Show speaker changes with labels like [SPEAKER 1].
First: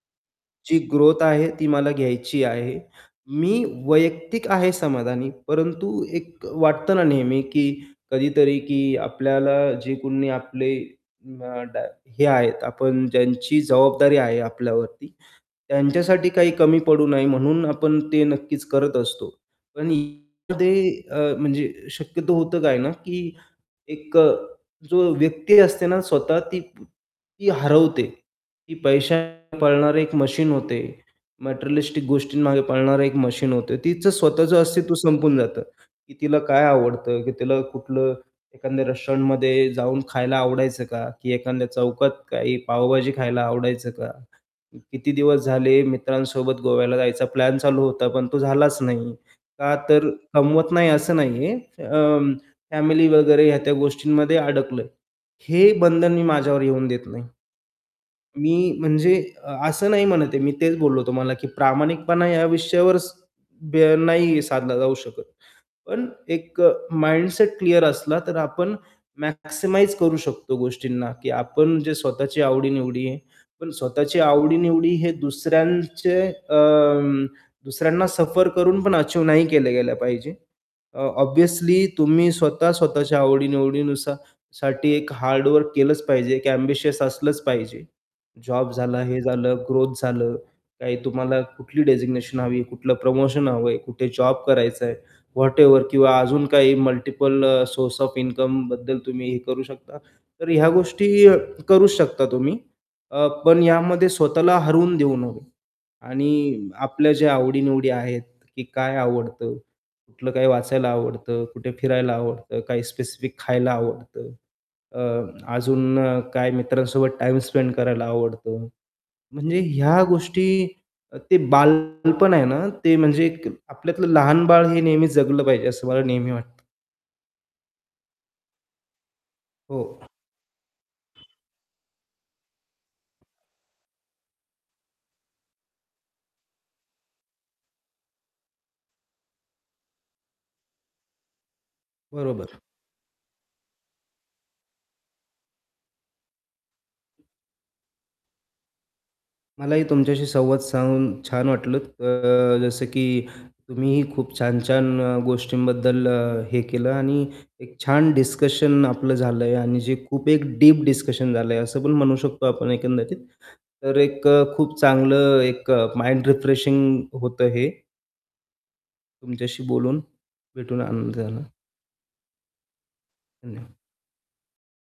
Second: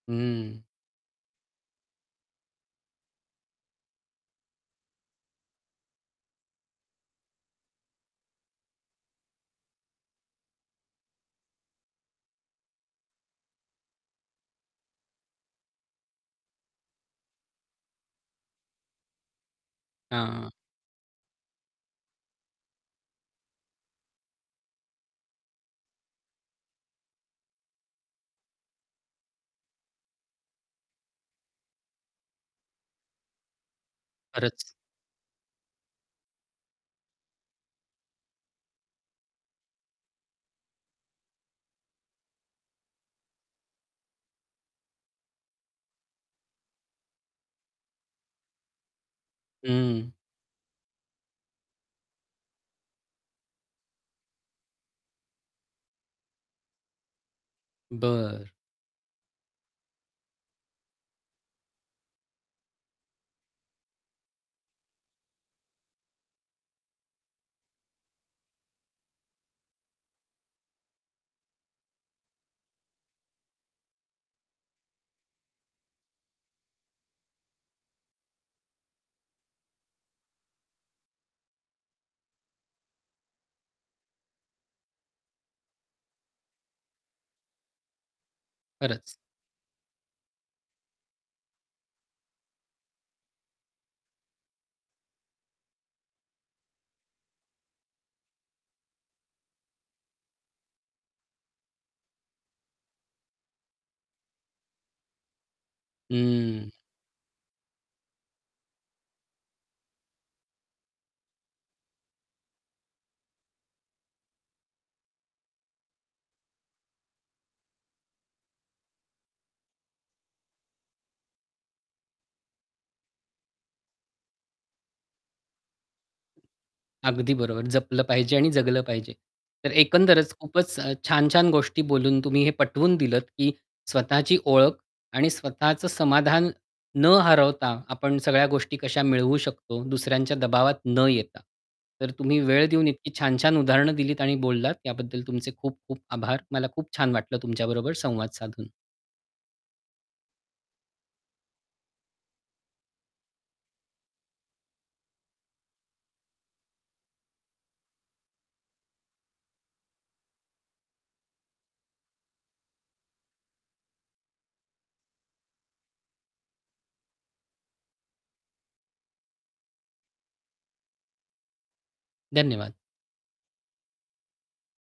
[SPEAKER 1] हम्म.
[SPEAKER 2] जी ग्रोथ आहे, ती मला घ्यायची आहे. मी वैयक्तिक आहे समाधानी, परंतु एक अ, वाटतं ना नेहमी, की कधीतरी, की आपल्याला जे कोणी आपले न डा हे आहेत आपण ज्यांची जबाबदारी आहे आपल्यावरती, त्यांच्यासाठी काही कमी पडू नाही म्हणून आपण ते नक्कीच करत असतो. पण
[SPEAKER 1] हां.
[SPEAKER 2] [unintelligible] ते अ, म्हणजे शक्यतो होतं काय ना, की एक अ, जो व्यक्ती असते ना स्वतः ती ती हरवते, की पैशा पाळणारे एक मशीन होते, मटेरियलिस्टिक गोष्टींमागे पळणारे एक मशीन होते, तीचं स्वतःचं
[SPEAKER 1] खरंच.
[SPEAKER 2] अस्तित्व संपून जातं, की तिला काय आवडतं? की तिला कुठलं एखाद्या रेस्टॉरंटमध्ये जाऊन खायला आवडायचं का? की एखाद्या चौकात काही पावभाजी खायला आवडायचं का? किती दिवस झाले मित्रांसोबत गोव्याला जायचा प्लॅन चालू होता, पण तो झालाच नाही. का तर
[SPEAKER 1] हं.
[SPEAKER 2] कमवत नाही असं नाही आहे, अं, फॅमिली वगैरे ह्या त्या गोष्टींमध्ये अडकलंय. हे बंधन मी माझ्यावर येऊन देत नाही.
[SPEAKER 1] बरं.
[SPEAKER 2] मी म्हणजे अ असं नाही म्हणत आहे, मी तेच बोललो तुम्हाला, की प्रामाणिकपणा या विषयावर स बे नाही साधला जाऊ शकत, पण एक अ, माइंडसेट क्लिअर असला, तर आपण मॅक्सिमाइज करू शकतो गोष्टींना, की आपण जे स्वतःची आवडी-निवडी आहे. पण स्वतःची आवडी-निवडी हे दुसऱ्यांचे अं, दुसऱ्यांना सफर करून पण अचीव्ह नाही केले गेलं पाहिजे, अ ऑब्वियसली तुम्ही स्वतः स्वतःच्या आवडी-निवडीनुसार साठी एक हार्ड वर्क केलंच पाहिजे, एक एम्बिशियस असलंच पाहिजे. जॉब झाला,
[SPEAKER 1] खरंच.
[SPEAKER 2] हे झालं, ग्रोथ झालं, काही तुम्हाला कुठली डेझिग्नेशन हवी आहे? कुठलं प्रमोशन हवंय? कुठे जॉब करायचं आहे, व्हॅटएव्हर. किंवा अजून काही मल्टिपल सोर्स ओएफ इन्कमबद्दल तुम्ही हे करू शकता. तर ह्या गोष्टी अ, करूच शकता तुम्ही. अ, पण यामध्ये स्वतःला हरवून देऊ नये. आणि
[SPEAKER 1] हं.
[SPEAKER 2] आपल्या जे आवडी-निवडी आहेत, की काय आवडतं? कुठलं काय वाचायला आवडतं, कुठे फिरायला आवडतं, काही स्पेसिफिक खायला आवडतं. आह, अजून काय मित्रांसोबत टाईम स्पेंड करायला आवडतो. म्हणजे ह्या गोष्टी, अ, ते बालपण आहे ना, ते म्हणजे एक आपल्यातलं लहान बाळ हे नेहमी जगलं पाहिजे, असं मला नेहमी वाटतं.
[SPEAKER 1] अगदी बरोबर, जपलं पाहिजे आणि जगलं पाहिजे. तर
[SPEAKER 2] हो.
[SPEAKER 1] एकंदरच खूपच अ, छान-छान गोष्टी बोलून तुम्ही हे पटवून दिलंत, की स्वतःची ओळख आणि स्वतःचं समाधान न हरवता, आपण सगळ्या गोष्टी कशा मिळवू शकतो, दुसऱ्यांच्या दबावात न येता. तर तुम्ही
[SPEAKER 2] बरोबर.
[SPEAKER 1] वेळ देऊन इतकी छान-छान उदाहरणं दिलीत आणि बोललात त्याबद्दल तुमचे खूप-खूप आभार. मला खूप छान वाटलं, तुमच्याबरोबर संवाद साधून.
[SPEAKER 2] मलाही तुमच्याशी संवाद साधून छान वाटलं. अ, अ, जसं की तुम्हीही खूप छान-छान गोष्टींबद्दल अ, हे केलं आणि एक छान डिस्कशन आपलं झालंय आणि जे खूप एक डीप डिस्कशन झालं आहे, असं पण म्हणू शकतो आपण एकंदरीत. तर एक खूप चांगलं एक माइंड रिफ्रेशिंग होतं हे. तुमच्याशी बोलून, भेटून आनंद झाला.
[SPEAKER 1] धन्यवाद.
[SPEAKER 2] धन्यवाद.